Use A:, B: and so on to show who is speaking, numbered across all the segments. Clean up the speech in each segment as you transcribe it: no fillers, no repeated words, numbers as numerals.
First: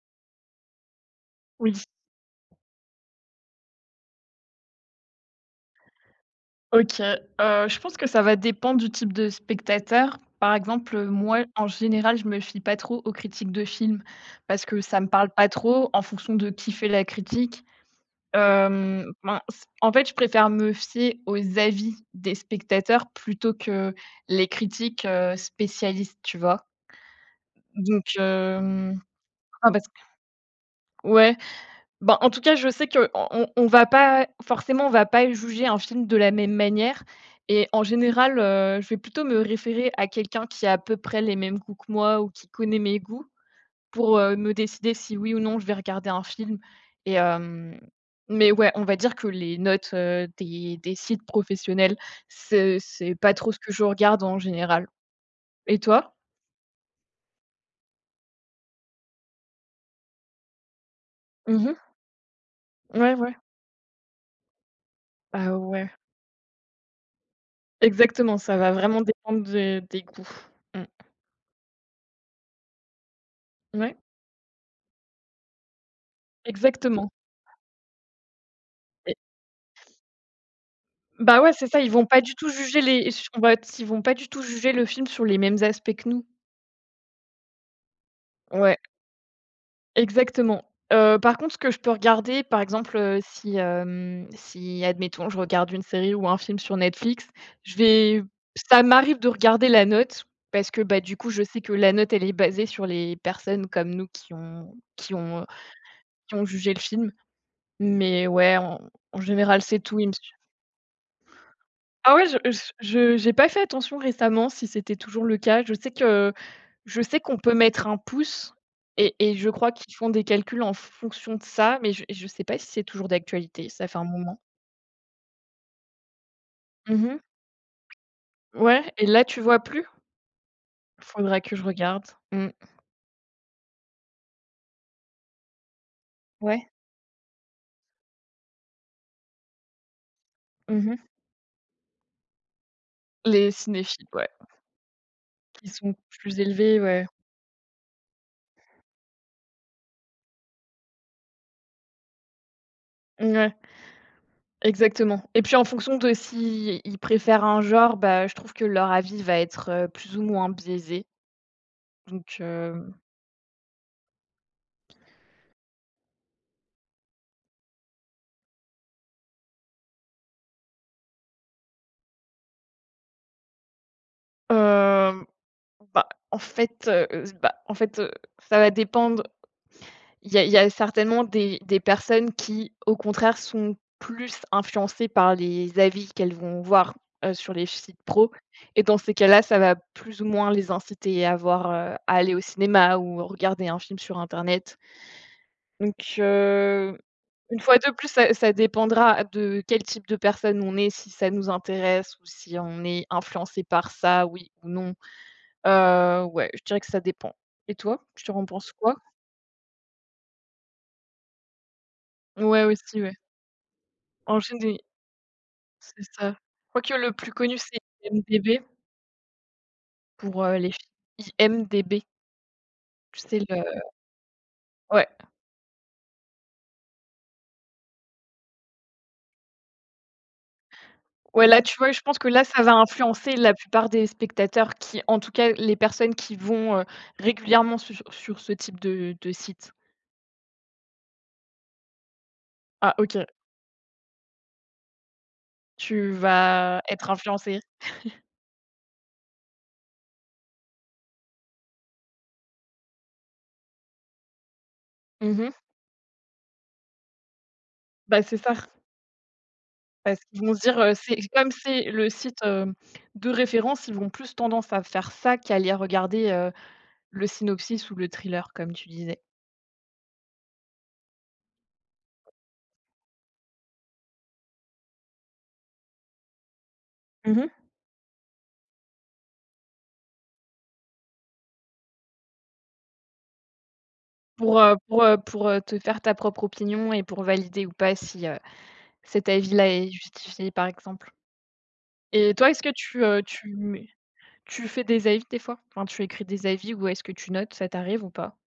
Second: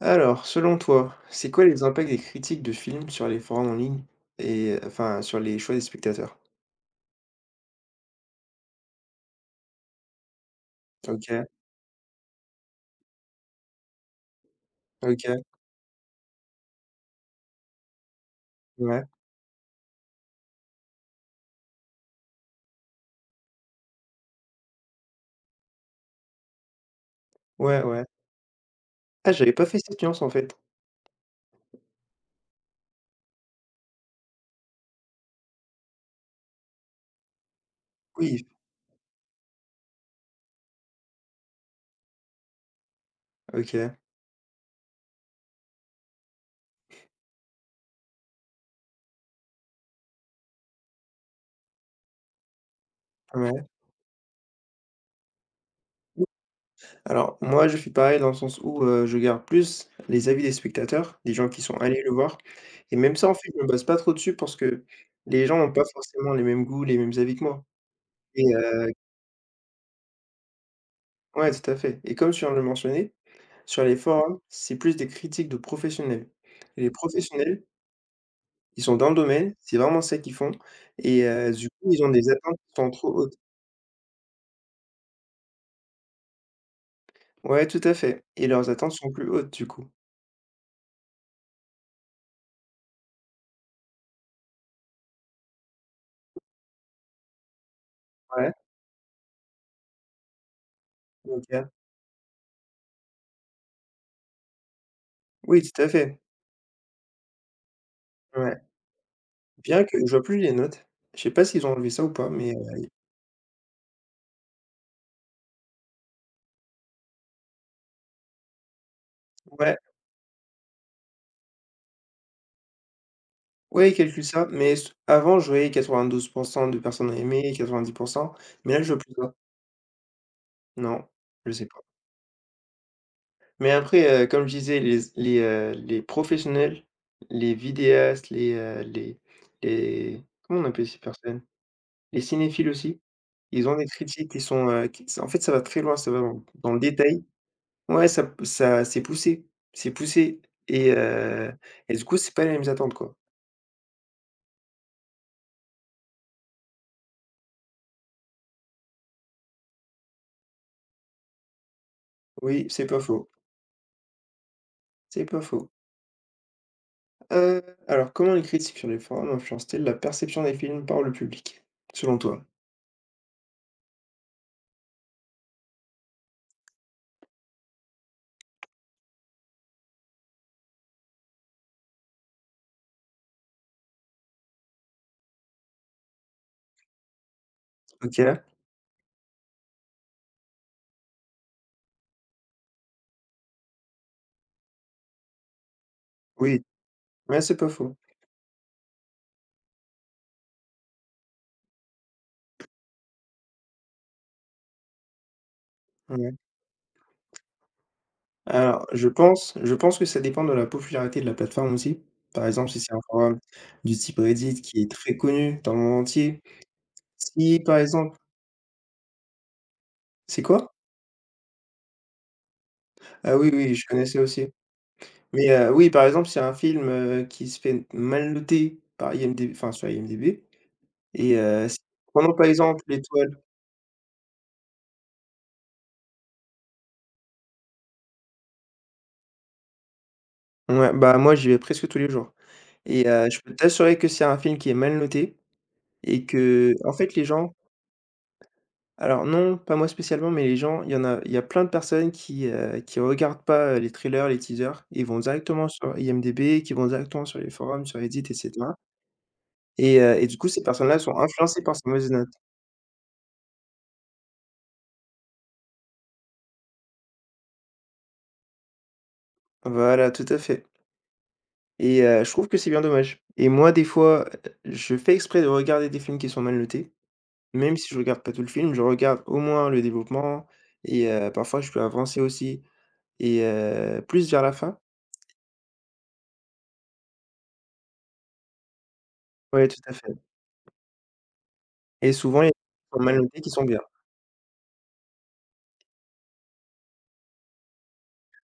A: Alors, selon toi, c'est quoi
B: Oui,
A: les impacts des critiques de films sur les forums en ligne et enfin sur les choix des spectateurs?
B: OK, je pense que ça va dépendre du type de spectateur. Par exemple, moi,
A: OK,
B: en général, je me fie pas trop aux critiques de films parce que ça me
A: OK,
B: parle pas trop en fonction de qui fait la critique.
A: ouais,
B: Ben, c en fait, je préfère me fier aux avis des spectateurs plutôt que les critiques, spécialistes, tu vois?
A: ouais,
B: Donc,
A: ouais. Ah, j'avais pas
B: ah,
A: fait
B: parce que,
A: cette nuance en fait.
B: ouais. Ben, en tout cas, je sais qu'on va pas forcément, on va pas juger un film de la même manière et en général,
A: Oui,
B: je vais plutôt me référer à quelqu'un qui a à peu près les mêmes goûts que moi ou qui connaît mes goûts
A: OK,
B: pour, me décider si oui ou non je vais regarder un film et hem, mais ouais, on va dire que les notes, des sites professionnels, c'est pas trop ce
A: ouais.
B: que je regarde en général. Et toi?
A: Alors moi, je suis pareil dans le sens où, je garde plus les avis des spectateurs, des gens qui
B: Mmh.
A: sont allés le voir et
B: Ouais,
A: même ça, en
B: ouais.
A: fait, je me base pas trop dessus parce que les
B: Ah
A: gens n'ont pas
B: ouais,
A: forcément les mêmes goûts, les mêmes avis que moi.
B: exactement, ça va vraiment dépendre de des goûts. Mmh,
A: Ouais, tout à fait et comme tu viens de le mentionner, sur
B: ouais,
A: les forums, c'est plus des critiques de professionnels et les
B: exactement.
A: professionnels, ils sont dans le
B: Et
A: domaine, c'est vraiment ça qu'ils font et
B: bah, ouais, c'est
A: du
B: ça, ils
A: coup, ils
B: vont
A: ont
B: pas
A: des
B: du tout
A: attentes qui
B: juger
A: sont trop
B: les su
A: hautes.
B: on va ils vont pas du tout juger le film sur les mêmes aspects que nous.
A: Ouais, tout à fait et leurs
B: Ouais,
A: attentes sont plus hautes, du coup.
B: exactement. Par contre, ce que je peux regarder, par exemple, si, si admettons, je regarde une série ou un film sur Netflix, je vais
A: Ouais,
B: ça m'arrive de regarder la note parce que, bah, du coup, je sais
A: OK.
B: que la note, elle est basée sur les personnes comme nous
A: Oui, tout à fait.
B: qui ont jugé le film. Mais ouais,
A: Ouais.
B: en général, c'est
A: Bien
B: tout,
A: que
B: il
A: je
B: me s
A: vois plus les notes. Je sais pas s'ils ont enlevé ça ou
B: Ah ouais,
A: pas, mais
B: je j'ai pas fait attention récemment si c'était toujours le cas. Je sais qu'on peut mettre un pouce et je crois
A: ouais,
B: qu'ils font des calculs en fonction de ça, mais je sais pas si c'est toujours d'actualité, ça
A: ouais, ils
B: fait un
A: calculent
B: moment.
A: ça, mais s avant, je voyais 92 de
B: Mmh
A: personnes
B: mh.
A: aimées, 90, mais
B: Ouais,
A: là, je vois
B: et
A: plus
B: là,
A: ça.
B: tu vois plus?
A: Non,
B: Faudra
A: je
B: que je
A: sais pas.
B: regarde. Mmh.
A: Mais après, comme je disais, les les
B: Ouais.
A: professionnels, les vidéastes, les les comment on appelle
B: Mmh
A: ces
B: mh.
A: personnes? Les cinéphiles aussi,
B: Les
A: ils ont des
B: cinéphiles, ouais,
A: critiques qui sont, qui en fait, ça va
B: qui
A: très
B: sont
A: loin, ça va
B: plus
A: dans le
B: élevés, ouais.
A: détail. Ouais, ça c'est poussé et heu et du coup, c'est pas les mêmes attentes, quoi.
B: Ouais, exactement. Et puis en fonction de s'ils préfèrent un genre, bah, je trouve que leur avis va être, plus ou moins biaisé. Donc,
A: Oui, c'est pas faux, c'est pas faux. Heu, alors comment les critiques sur les forums influencent-elles la perception des films par le public, selon toi?
B: hem bah, bah, en fait, ça va dépendre. Il y a certainement des personnes qui, au contraire, sont plus influencées par les avis qu'elles vont voir, sur les sites pro.
A: OK,
B: Et dans ces cas-là, ça va plus ou moins les inciter à voir, à aller au cinéma ou regarder un film sur internet. Donc,
A: oui, ouais, c'est
B: une
A: pas
B: fois de
A: faux.
B: plus, ça dépendra de quel type de personne on est, si ça nous intéresse ou si on est influencé par ça, oui ou non.
A: Mmh.
B: Ouais, je dirais que ça dépend. Et toi, tu en penses
A: Alors,
B: quoi?
A: je pense que ça dépend de la popularité de la plateforme aussi. Par
B: Ouais,
A: exemple, si c'est un
B: aussi, ouais.
A: forum du type
B: En
A: Reddit
B: géné
A: qui est très connu dans le monde
B: C'est ça. Je
A: entier.
B: crois que le plus connu,
A: Si par
B: c'est
A: exemple
B: IMDb
A: c'est
B: pour, les
A: quoi?
B: filles. IMDb, tu
A: Ah
B: sais
A: oui, oui,
B: le
A: je connaissais aussi.
B: ouais.
A: Mais oui, par exemple, c'est un film, qui se fait mal noter par IMDb, enfin sur IMDb et
B: Ouais, là, tu
A: si
B: vois, je pense que
A: prenons
B: là,
A: par
B: ça va
A: exemple l'étoile.
B: influencer la plupart des spectateurs qui, en tout cas, les personnes qui vont, régulièrement sur ce type de site.
A: Ouais, bah, moi, j'y vais presque tous les jours
B: Ah,
A: et
B: OK,
A: je peux t'assurer que c'est un film qui est mal noté
B: tu
A: et que
B: vas
A: en
B: être
A: fait, les gens.
B: influencé.
A: Alors non, pas moi spécialement, mais les gens, il y a plein de personnes qui regardent pas, les trailers, les teasers et vont
B: Mmh mh.
A: directement sur IMDb, qui vont directement sur les forums, sur
B: Bah,
A: Reddit et
B: c'est ça.
A: cetera
B: Parce
A: et du
B: qu'ils
A: coup,
B: vont se
A: ces
B: dire,
A: personnes-là
B: c'est
A: sont
B: comme
A: influencées par ces
B: c'est le
A: mauvaises notes.
B: site, de référence, ils vont plus tendance à faire ça qu'à aller regarder, le synopsis ou le thriller, comme tu disais.
A: Voilà, tout à fait et je trouve que c'est bien dommage et moi, des fois, je fais exprès de regarder des films qui sont mal notés,
B: Mmh.
A: même si je regarde pas tout le film, je regarde au moins le développement et parfois je peux avancer aussi et plus vers la
B: Pour, heu
A: fin.
B: pour, heu pour, heu, te faire ta propre opinion et pour valider ou pas si, cet avis-là
A: Oui, tout
B: est
A: à fait
B: justifié, par exemple.
A: et
B: Et
A: souvent, il y
B: toi,
A: a des
B: est-ce que
A: films qui
B: tu,
A: sont mal notés qui
B: tu
A: sont bien.
B: mets tu fais des avis des fois? Enfin, tu écris des avis ou est-ce que tu notes, ça t'arrive ou pas?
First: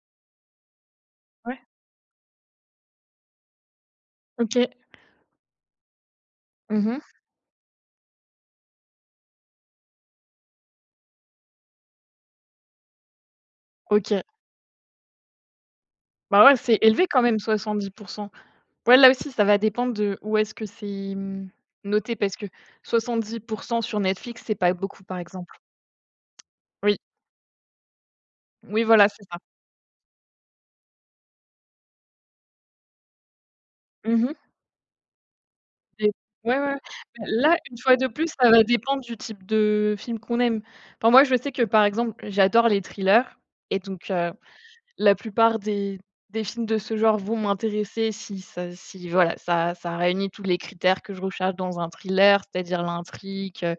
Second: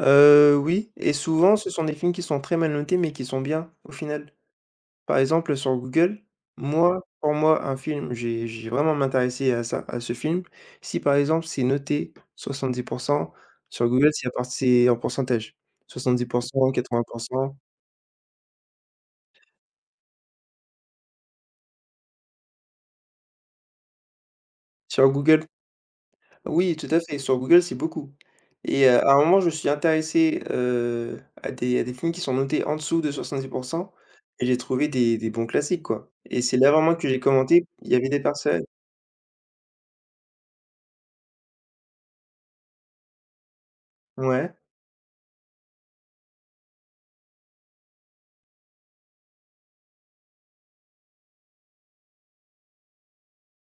A: Oui et souvent
B: Ouais.
A: ce sont des films qui sont très mal notés mais qui sont bien, au final.
B: OK.
A: Par exemple, sur Google, moi,
B: Mmh.
A: pour moi, un film, j'ai vraiment m'intéresser à ça à ce film, si par exemple c'est noté soixante-dix pour cent sur Google
B: OK.
A: c'est à part c'est en pourcentage, soixante-dix pour
B: Bah, ouais,
A: cent
B: c'est
A: quatre-vingts
B: élevé
A: pour
B: quand même
A: cent.
B: 70%. Ouais, là aussi, ça va dépendre de où est-ce que c'est, noté parce que 70% sur Netflix, c'est pas beaucoup,
A: Sur
B: par
A: Google
B: exemple.
A: oui, tout
B: Oui,
A: à fait, sur Google, c'est beaucoup
B: oui,
A: et
B: voilà,
A: à un
B: c'est ça.
A: moment, je me suis intéressé, à des films qui sont notés en dessous de soixante-dix pour cent,
B: Mmh.
A: et j'ai trouvé des bons classiques,
B: Et
A: quoi et
B: ouais, ouais,
A: c'est là
B: ouais.
A: vraiment que j'ai
B: Bah, là,
A: commenté.
B: une
A: Il y
B: fois de
A: avait des
B: plus, ça va
A: personnes.
B: dépendre du type de film qu'on aime. Enfin, moi, je sais que, par exemple, j'adore les thrillers et donc,
A: Ouais,
B: la plupart des films de ce genre vont m'intéresser si ça si voilà, ça réunit tous les critères que je recherche dans un thriller, c'est-à-dire l'intrigue,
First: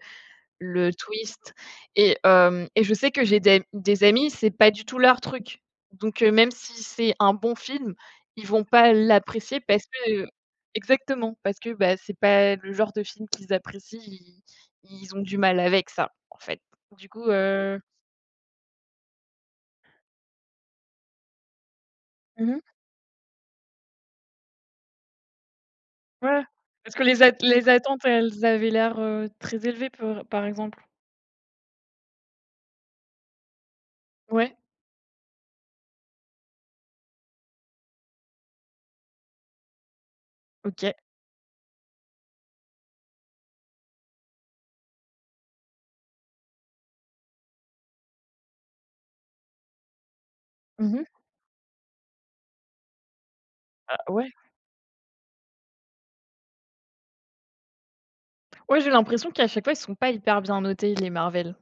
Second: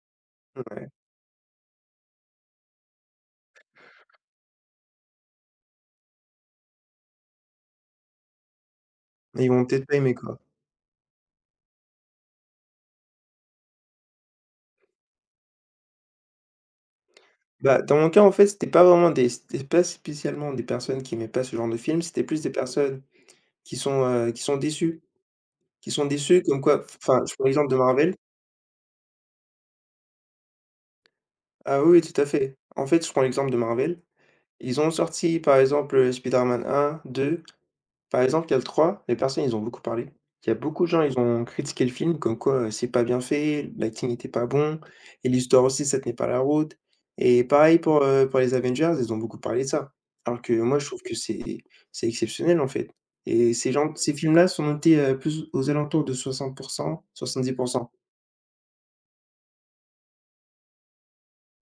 A: ouais,
B: le twist et je sais que j'ai des amis, c'est pas du tout leur truc. Donc, même si c'est un bon film, ils vont pas
A: ils
B: l'apprécier
A: vont
B: parce
A: peut-être pas aimer,
B: que.
A: quoi.
B: Exactement, parce que, bah, c'est pas le genre de film qu'ils apprécient, ils ont du mal avec ça, en fait. Du coup,
A: Bah, dans mon cas, en fait, c'était pas spécialement des personnes qui aimaient pas ce genre de film, c'était plus des
B: mmh.
A: personnes qui sont déçues, qui sont
B: Ouais,
A: déçues comme quoi
B: parce que
A: enfin, je prends l'exemple
B: les
A: de
B: attentes,
A: Marvel.
B: elles avaient l'air, très élevées, par exemple?
A: Ah oui, oui, tout à fait. En fait, je prends l'exemple de Marvel.
B: Ouais,
A: Ils ont sorti, par exemple, Spider-Man 1, 2. Par exemple, il y a le 3, les personnes, ils ont beaucoup parlé. Il y a beaucoup de
B: OK.
A: gens, ils ont critiqué le film comme quoi, c'est pas bien fait, l'acting n'était pas bon et l'histoire aussi, ça tenait pas la route et pareil pour les Avengers, ils ont beaucoup parlé de ça. Alors que moi, je trouve
B: Mmh.
A: que c'est exceptionnel, en fait et
B: Ah
A: ces
B: ouais.
A: films-là sont notés, plus aux alentours de soixante pour cent, dix pour cent.
B: Ouais, j'ai l'impression qu'à chaque fois, ils sont pas hyper bien notés, les Marvel.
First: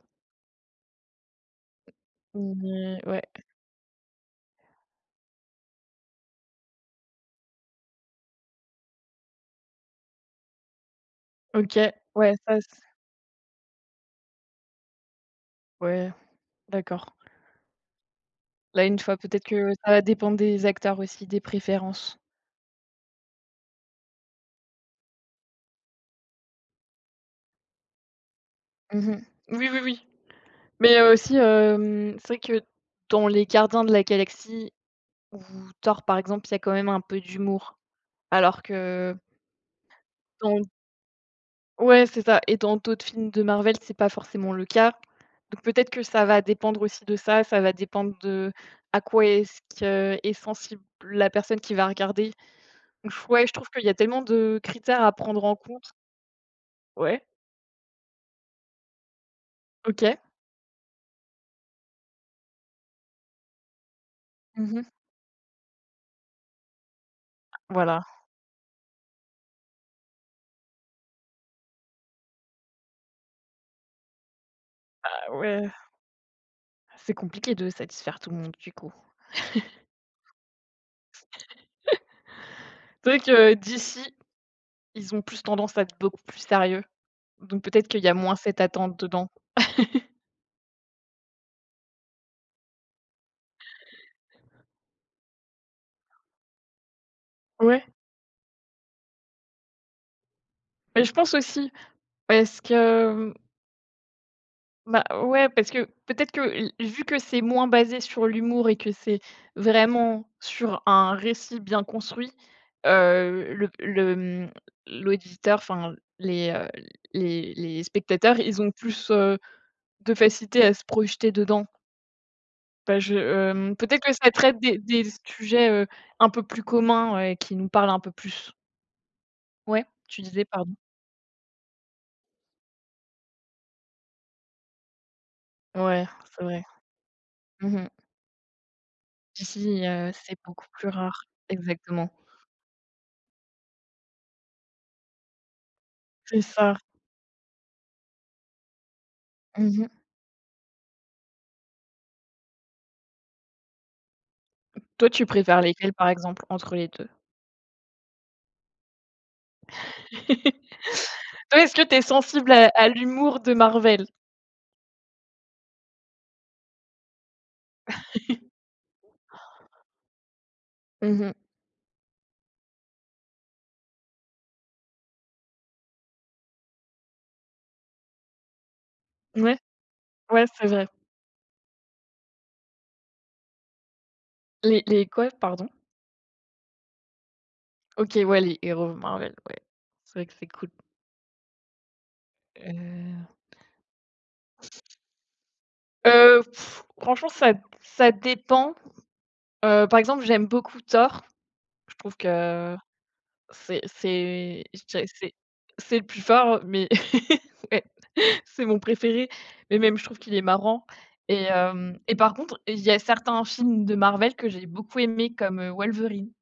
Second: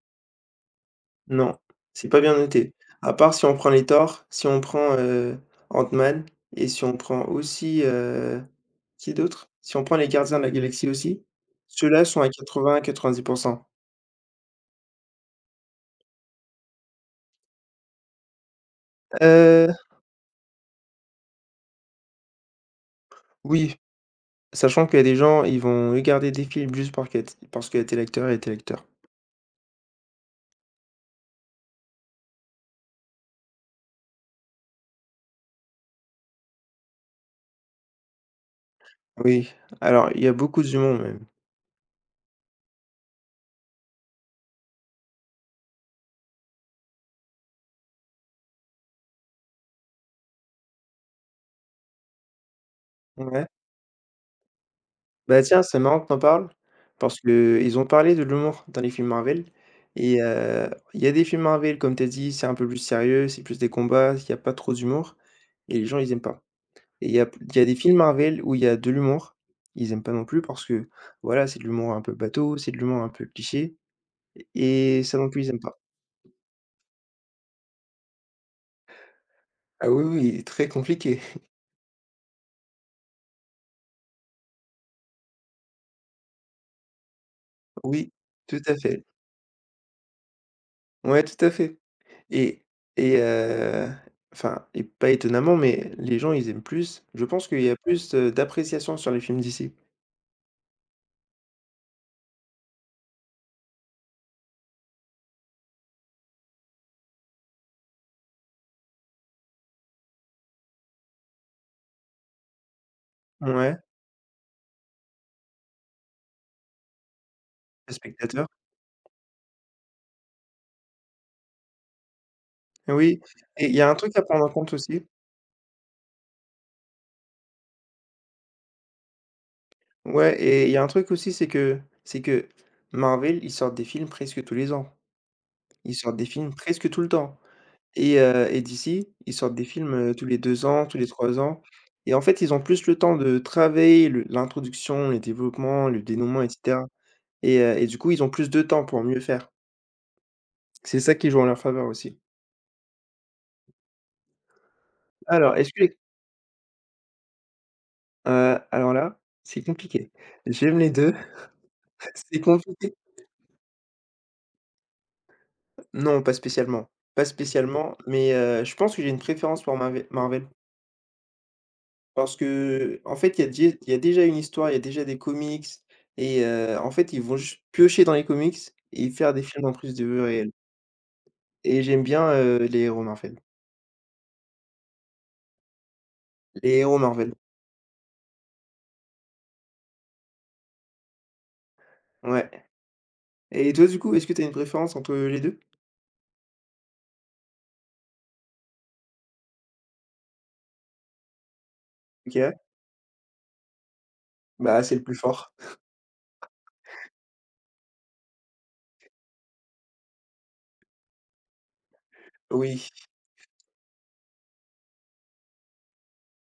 A: Non, c'est pas bien noté.
B: Mmh,
A: À
B: ouais.
A: part si on prend les Thor, si on prend, Ant-Man et si on prend aussi, qui d'autre? Si on prend les Gardiens de la Galaxie aussi,
B: OK,
A: ceux-là sont à
B: ouais, ça c
A: 80-90.
B: ouais, d'accord. Là, une fois, peut-être que
A: Heu,
B: ça va dépendre des acteurs aussi, des préférences.
A: oui, sachant qu'il y a des gens, ils vont regarder des films juste parce que parce qu'il a tel acteur et tel acteur.
B: Mmh mh. Oui, oui, oui. Mais, aussi, c'est vrai que dans les Gardiens de la Galaxie ou Thor, par exemple, il y a quand même un peu d'humour. Alors que
A: Oui, alors il y a
B: dans
A: beaucoup d'humour même.
B: Ouais, c'est ça, et dans d'autres films de Marvel, c'est pas forcément le cas. Donc peut-être que ça va dépendre aussi de ça, ça va dépendre de à quoi est-ce qu'est sensible la personne qui va regarder. Ouf, ouais,
A: Ouais.
B: je trouve qu'il y a tellement de critères à
A: Bah,
B: prendre en
A: tiens, c'est
B: compte.
A: marrant que tu en parles parce
B: Ouais,
A: que ils ont parlé de l'humour dans les films Marvel
B: OK.
A: et il y a des films Marvel, comme tu as dit, c'est un peu plus sérieux, c'est plus des combats, il y a pas
B: Mmh
A: trop
B: mh.
A: d'humour et les gens, ils aiment pas. Et il y a des films
B: Voilà.
A: Marvel où il y a de l'humour, ils aiment pas non plus parce que, voilà, c'est de l'humour un peu bateau, c'est de l'humour un peu cliché et ça non
B: Ah
A: plus, ils aiment
B: ouais,
A: pas.
B: c'est compliqué de satisfaire tout le monde du coup.
A: Ah oui, oui, très compliqué.
B: C'est vrai que d'ici, ils ont plus tendance à être beaucoup plus sérieux, donc peut-être qu'il y
A: Oui,
B: a moins cette
A: tout à
B: attente
A: fait.
B: dedans.
A: Ouais, tout à fait. Et et heu, enfin et pas étonnamment, mais les gens, ils aiment plus. Je pense qu'il y a
B: Ouais,
A: plus, d'appréciation sur les films d'ici.
B: mais je pense aussi parce que, bah, ouais, parce que peut-être que l vu que c'est moins basé sur l'humour et que c'est vraiment sur un récit bien construit, heu, le
A: Ouais,
B: le, mmh, l'auditeur, enfin les, les
A: les
B: spectateurs,
A: spectateurs.
B: ils ont plus, de facilité à se projeter dedans. Bah,
A: Oui et il y a un
B: peut-être que
A: truc à
B: ça
A: prendre en
B: traite
A: compte
B: des
A: aussi.
B: des sujets, un peu plus communs, ouais, qui nous parlent un peu plus. Ouais, tu
A: Ouais
B: disais,
A: et il
B: pardon?
A: y a un truc aussi, c'est que Marvel, ils sortent des films presque tous les ans. Ils
B: Ouais,
A: sortent des
B: c'est
A: films
B: vrai.
A: presque tout le temps
B: Mmh.
A: et DC, ils sortent des
B: Ici,
A: films, tous
B: c'est
A: les 2
B: beaucoup
A: ans,
B: plus
A: tous les
B: rare.
A: 3 ans
B: Exactement.
A: et en fait, ils ont plus le temps de travailler le l'introduction, les développements, le
B: C'est
A: dénouement et
B: ça.
A: cetera et du coup, ils ont plus de temps pour mieux faire.
B: Mmh.
A: C'est ça qui joue en leur faveur aussi.
B: Toi, tu
A: Alors,
B: préfères
A: est-ce que
B: lesquels,
A: les
B: par exemple, entre les 2?
A: alors là, c'est compliqué. J'aime les 2.
B: Toi, est-ce que tu es
A: c'est
B: sensible à
A: compliqué.
B: l'humour de Marvel?
A: Non, pas spécialement, pas spécialement, mais je pense que j'ai une préférence pour Marvel
B: Mmh.
A: parce qu'en fait, il y a déjà une histoire, il y a déjà des comics et en fait, ils vont juste piocher dans les comics et faire des
B: Ouais,
A: films en plus de eux
B: ouais,
A: réels
B: c'est vrai.
A: et j'aime bien,
B: Les quoi, pardon?
A: les héros Marvel,
B: OK, ouais, les héros Marvel, ouais. C'est vrai que c'est cool.
A: ouais
B: Heu
A: et toi, du coup, est-ce que tu as une préférence entre les deux?
B: heu, Franchement, ça dépend. Par exemple, j'aime beaucoup Thor. Je trouve
A: OK,
B: que c'est je
A: bah, c'est le
B: dirais que
A: plus
B: c'est
A: fort.
B: c'est le plus fort, mais ouais. C'est mon préféré, mais même je trouve qu'il est marrant et par contre, il
A: Oui.
B: y a certains films de Marvel que j'ai beaucoup aimés comme, Wolverine.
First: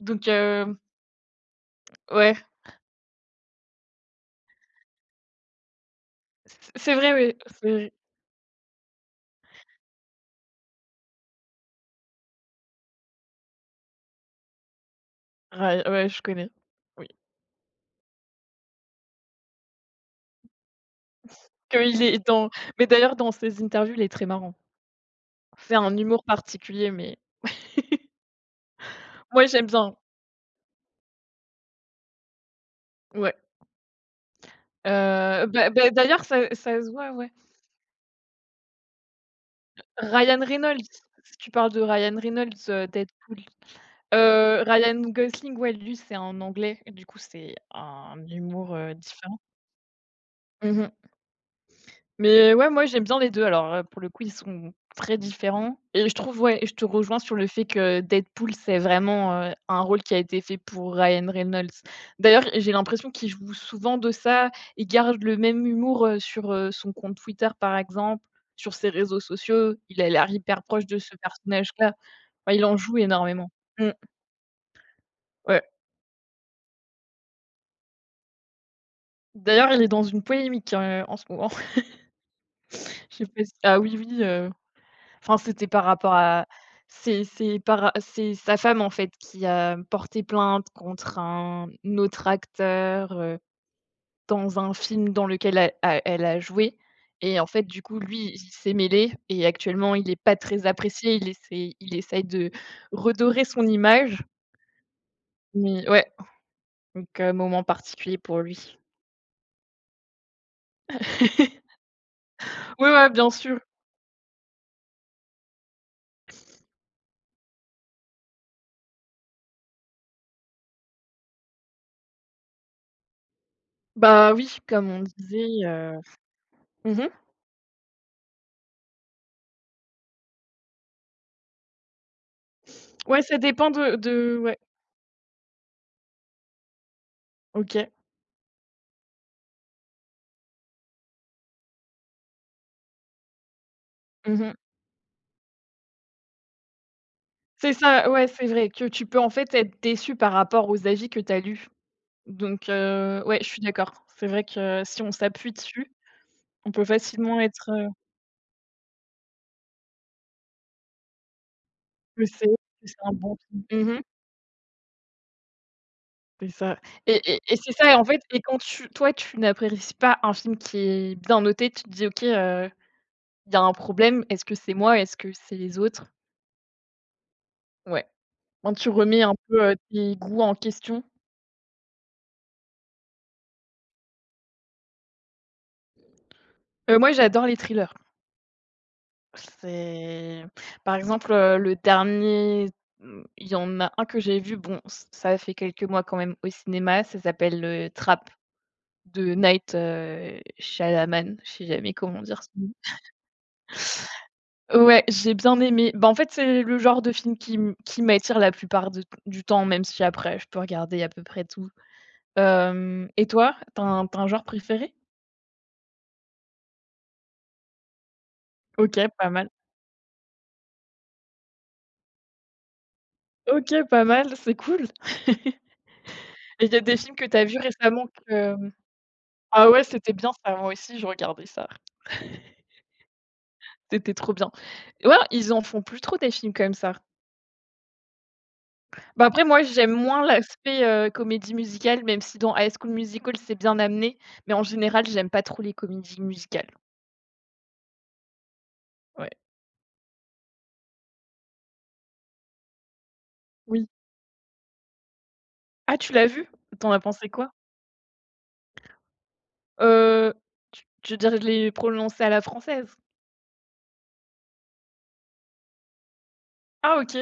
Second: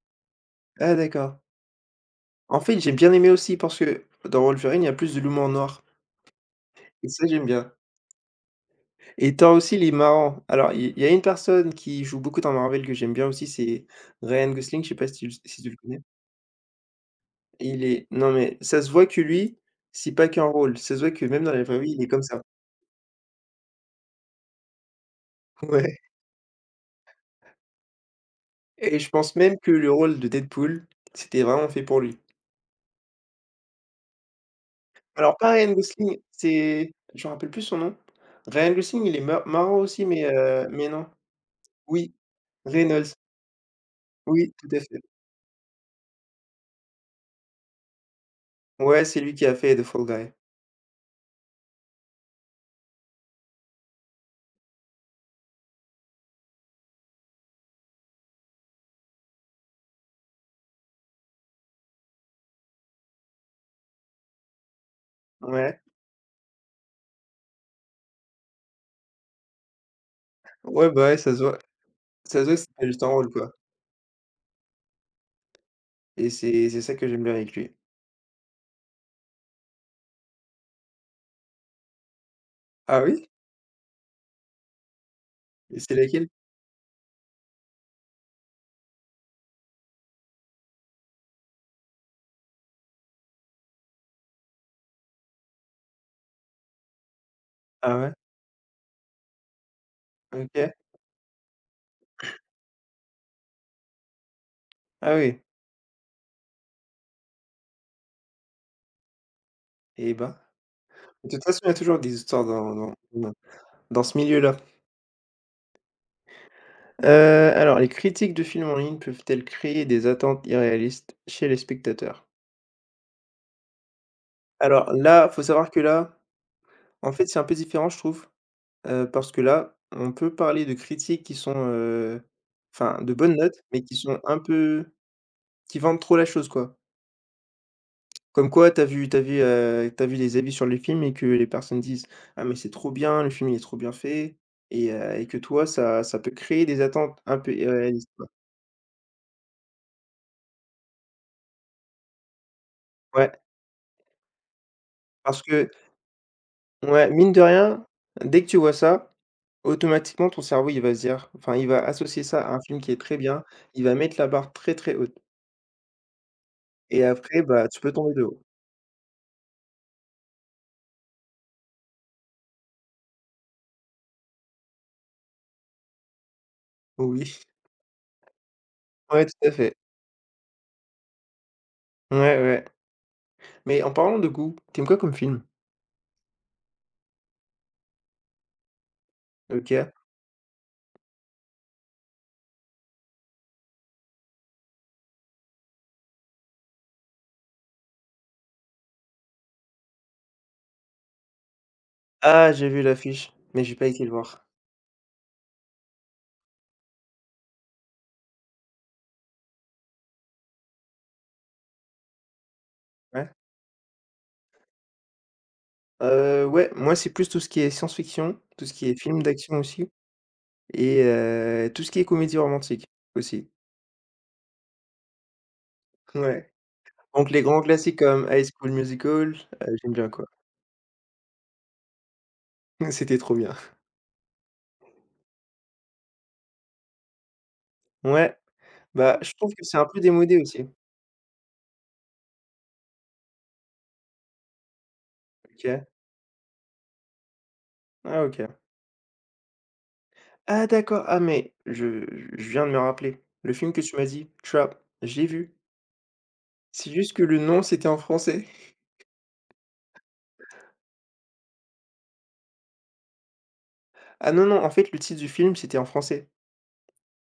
B: Donc,
A: Ah d'accord.
B: ouais,
A: En fait, j'ai bien aimé aussi parce que dans Wolverine, il y a plus de l'humour noir
B: c'est
A: et
B: vrai,
A: ça,
B: oui,
A: j'aime
B: c'est
A: bien
B: vrai.
A: et Thor aussi, il est marrant. Alors il y a une personne qui joue beaucoup dans Marvel que j'aime bien aussi, c'est Ryan Gosling, je sais pas si tu le
B: Ouais,
A: connais?
B: ouais, je connais. Oui,
A: Il est non mais ça se voit que lui, c'est pas qu'un rôle, ça se voit que même dans la vraie vie,
B: qu'il
A: il est comme
B: est
A: ça.
B: dans mais d'ailleurs dans ses interviews, il est très marrant. C'est un
A: Ouais
B: humour particulier, mais
A: et je pense
B: moi
A: même
B: j'aime
A: que le
B: bien,
A: rôle de Deadpool, c'était vraiment fait pour lui.
B: ouais.
A: Alors pas
B: Bah,
A: Ryan Gosling,
B: d'ailleurs ça se
A: c'est
B: voit,
A: je
B: ouais.
A: me rappelle plus son nom. Ryan Gosling, il est marrant aussi
B: Ryan Reynolds,
A: mais non.
B: si tu parles de
A: Oui,
B: Ryan Reynolds,
A: Reynolds.
B: Deadpool.
A: Oui, tout à fait.
B: Ryan Gosling, ouais, lui, c'est en anglais, du coup, c'est un humour,
A: Ouais, c'est lui
B: différent.
A: qui a fait The Fall Guy.
B: Mmh. Mais ouais, moi, j'aime bien les 2. Alors, pour le coup, ils sont très différents et je trouve ouais, je te rejoins sur le fait que Deadpool, c'est vraiment, un rôle qui a été fait pour Ryan Reynolds. D'ailleurs, j'ai l'impression qu'il joue souvent de ça. Il garde le même
A: Ouais.
B: humour, sur, son compte Twitter, par exemple, sur ses réseaux sociaux. Il a l'air hyper proche
A: Ouais,
B: de
A: bah,
B: ce
A: ouais,
B: personnage-là.
A: ça se voit
B: Enfin,
A: que
B: il en
A: c'était
B: joue
A: juste un rôle,
B: énormément.
A: quoi
B: Mmh. Ouais.
A: et c'est ça que j'aime bien avec lui.
B: D'ailleurs, il est dans une polémique, en ce moment.
A: Ah
B: Je sais
A: oui?
B: pas si. Ah oui, oui, enfin, c'était
A: Et
B: par
A: c'est
B: rapport
A: laquelle?
B: à. C'est sa femme, en fait, qui a porté plainte contre un autre acteur, dans un film dans lequel elle a joué et en fait, du
A: Ah
B: coup,
A: ouais?
B: lui, il s'est mêlé et actuellement, il est pas très
A: OK.
B: apprécié. Il essaye de redorer son image,
A: Ah oui
B: mais ouais, donc, moment particulier pour lui.
A: et bah, de toute façon, il y a toujours des histoires dans
B: Oui,
A: dans
B: ouais, bien
A: dans
B: sûr.
A: dans ce milieu-là. Alors les critiques de films en ligne peuvent-elles créer des attentes irréalistes chez les spectateurs?
B: Bah oui, comme
A: Alors
B: on
A: là, faut
B: disait,
A: savoir que là,
B: Mmh mh.
A: en fait, c'est un peu différent, je trouve, parce que là, on peut parler de critiques qui sont, enfin de
B: Ouais,
A: bonnes
B: ça
A: notes,
B: dépend
A: mais qui sont
B: de
A: un
B: ouais,
A: peu. Qui vendent trop la chose, quoi.
B: OK.
A: Comme quoi t'as vu, tu vu les avis sur les films et que les personnes disent: «Ah mais c'est trop bien, le film il est trop bien fait»
B: Mmh mh.
A: et que toi ça peut créer des attentes un peu
B: C'est ça,
A: irréalistes,
B: ouais,
A: quoi.
B: c'est vrai que tu peux, en fait, être déçu par rapport aux avis que tu as lus. Donc,
A: Ouais,
B: ouais, je suis d'accord. C'est vrai que si on
A: parce
B: s'appuie
A: que
B: dessus, on peut
A: ouais, mine
B: facilement
A: de
B: être,
A: rien, dès que tu vois ça, automatiquement ton cerveau il va se dire enfin il va associer
B: que c'est
A: ça à un film
B: que
A: qui est
B: c'est un
A: très
B: bon
A: bien,
B: film.
A: il
B: Mmh
A: va
B: mh.
A: mettre la barre très, très haute
B: C'est ça
A: et
B: et et
A: après,
B: et
A: bah,
B: c'est
A: tu
B: ça
A: peux
B: et en
A: tomber
B: fait
A: de
B: et
A: haut.
B: quand tu toi, tu n'apprécies pas un film qui est bien noté, tu te dis: «OK, il y a un problème. Est-ce que c'est moi? Est-ce que c'est les autres?»
A: Oui,
B: Ouais. Quand tu remets
A: ouais,
B: un
A: tout à
B: peu,
A: fait.
B: tes goûts en question.
A: Ouais, ouais. Mais en parlant de goût, t'aimes quoi comme film?
B: Moi, j'adore les thrillers.
A: OK.
B: C'est par exemple, le dernier, mmh, il y en a un que j'ai vu, bon, ç ça fait quelques mois quand même au cinéma, ça s'appelle, Trap de Night, Shyamalan, je sais jamais comment dire son
A: Ah, j'ai
B: nom.
A: vu l'affiche, mais j'ai pas été le voir.
B: Ouais, j'ai bien aimé. Bah, en fait, c'est le genre de film qui m'attire la plupart de du temps, même si après je peux regarder à peu près tout. Hem Et
A: Ouais?
B: toi, t'as un genre préféré?
A: Ouais, moi, c'est plus tout ce qui est science-fiction, tout ce qui est
B: OK,
A: film
B: pas mal.
A: d'action aussi et tout ce qui est comédie romantique aussi.
B: OK, pas mal, c'est cool.
A: Ouais.
B: Et il y a des films que
A: Donc les
B: t'as vus
A: grands classiques
B: récemment?
A: comme High School Musical,
B: Ah ouais,
A: j'aime bien,
B: c'était
A: quoi.
B: bien ça, moi aussi je regardais ça.
A: C'était trop bien.
B: C'était trop bien. Ouais, ils en font plus trop des films comme ça.
A: Ouais, bah,
B: Bah,
A: je
B: après
A: trouve
B: moi
A: que c'est un
B: j'aime
A: peu
B: moins
A: démodé aussi.
B: l'aspect, comédie musicale, même si dans High School Musical c'est bien amené, mais en général j'aime pas trop les
A: OK.
B: comédies musicales.
A: Ah OK.
B: Ouais.
A: Ah d'accord, ah mais je viens de me rappeler. Le film que
B: Oui.
A: tu m'as dit, Trap, je l'ai vu.
B: Ah, tu l'as vu? Tu en
A: C'est
B: as
A: juste que
B: pensé
A: le
B: quoi?
A: nom, c'était en français.
B: Heu, tu veux dire je l'ai prononcé à la française?
A: Ah non, non, en fait, le titre du film, c'était en français.
B: Ah, OK.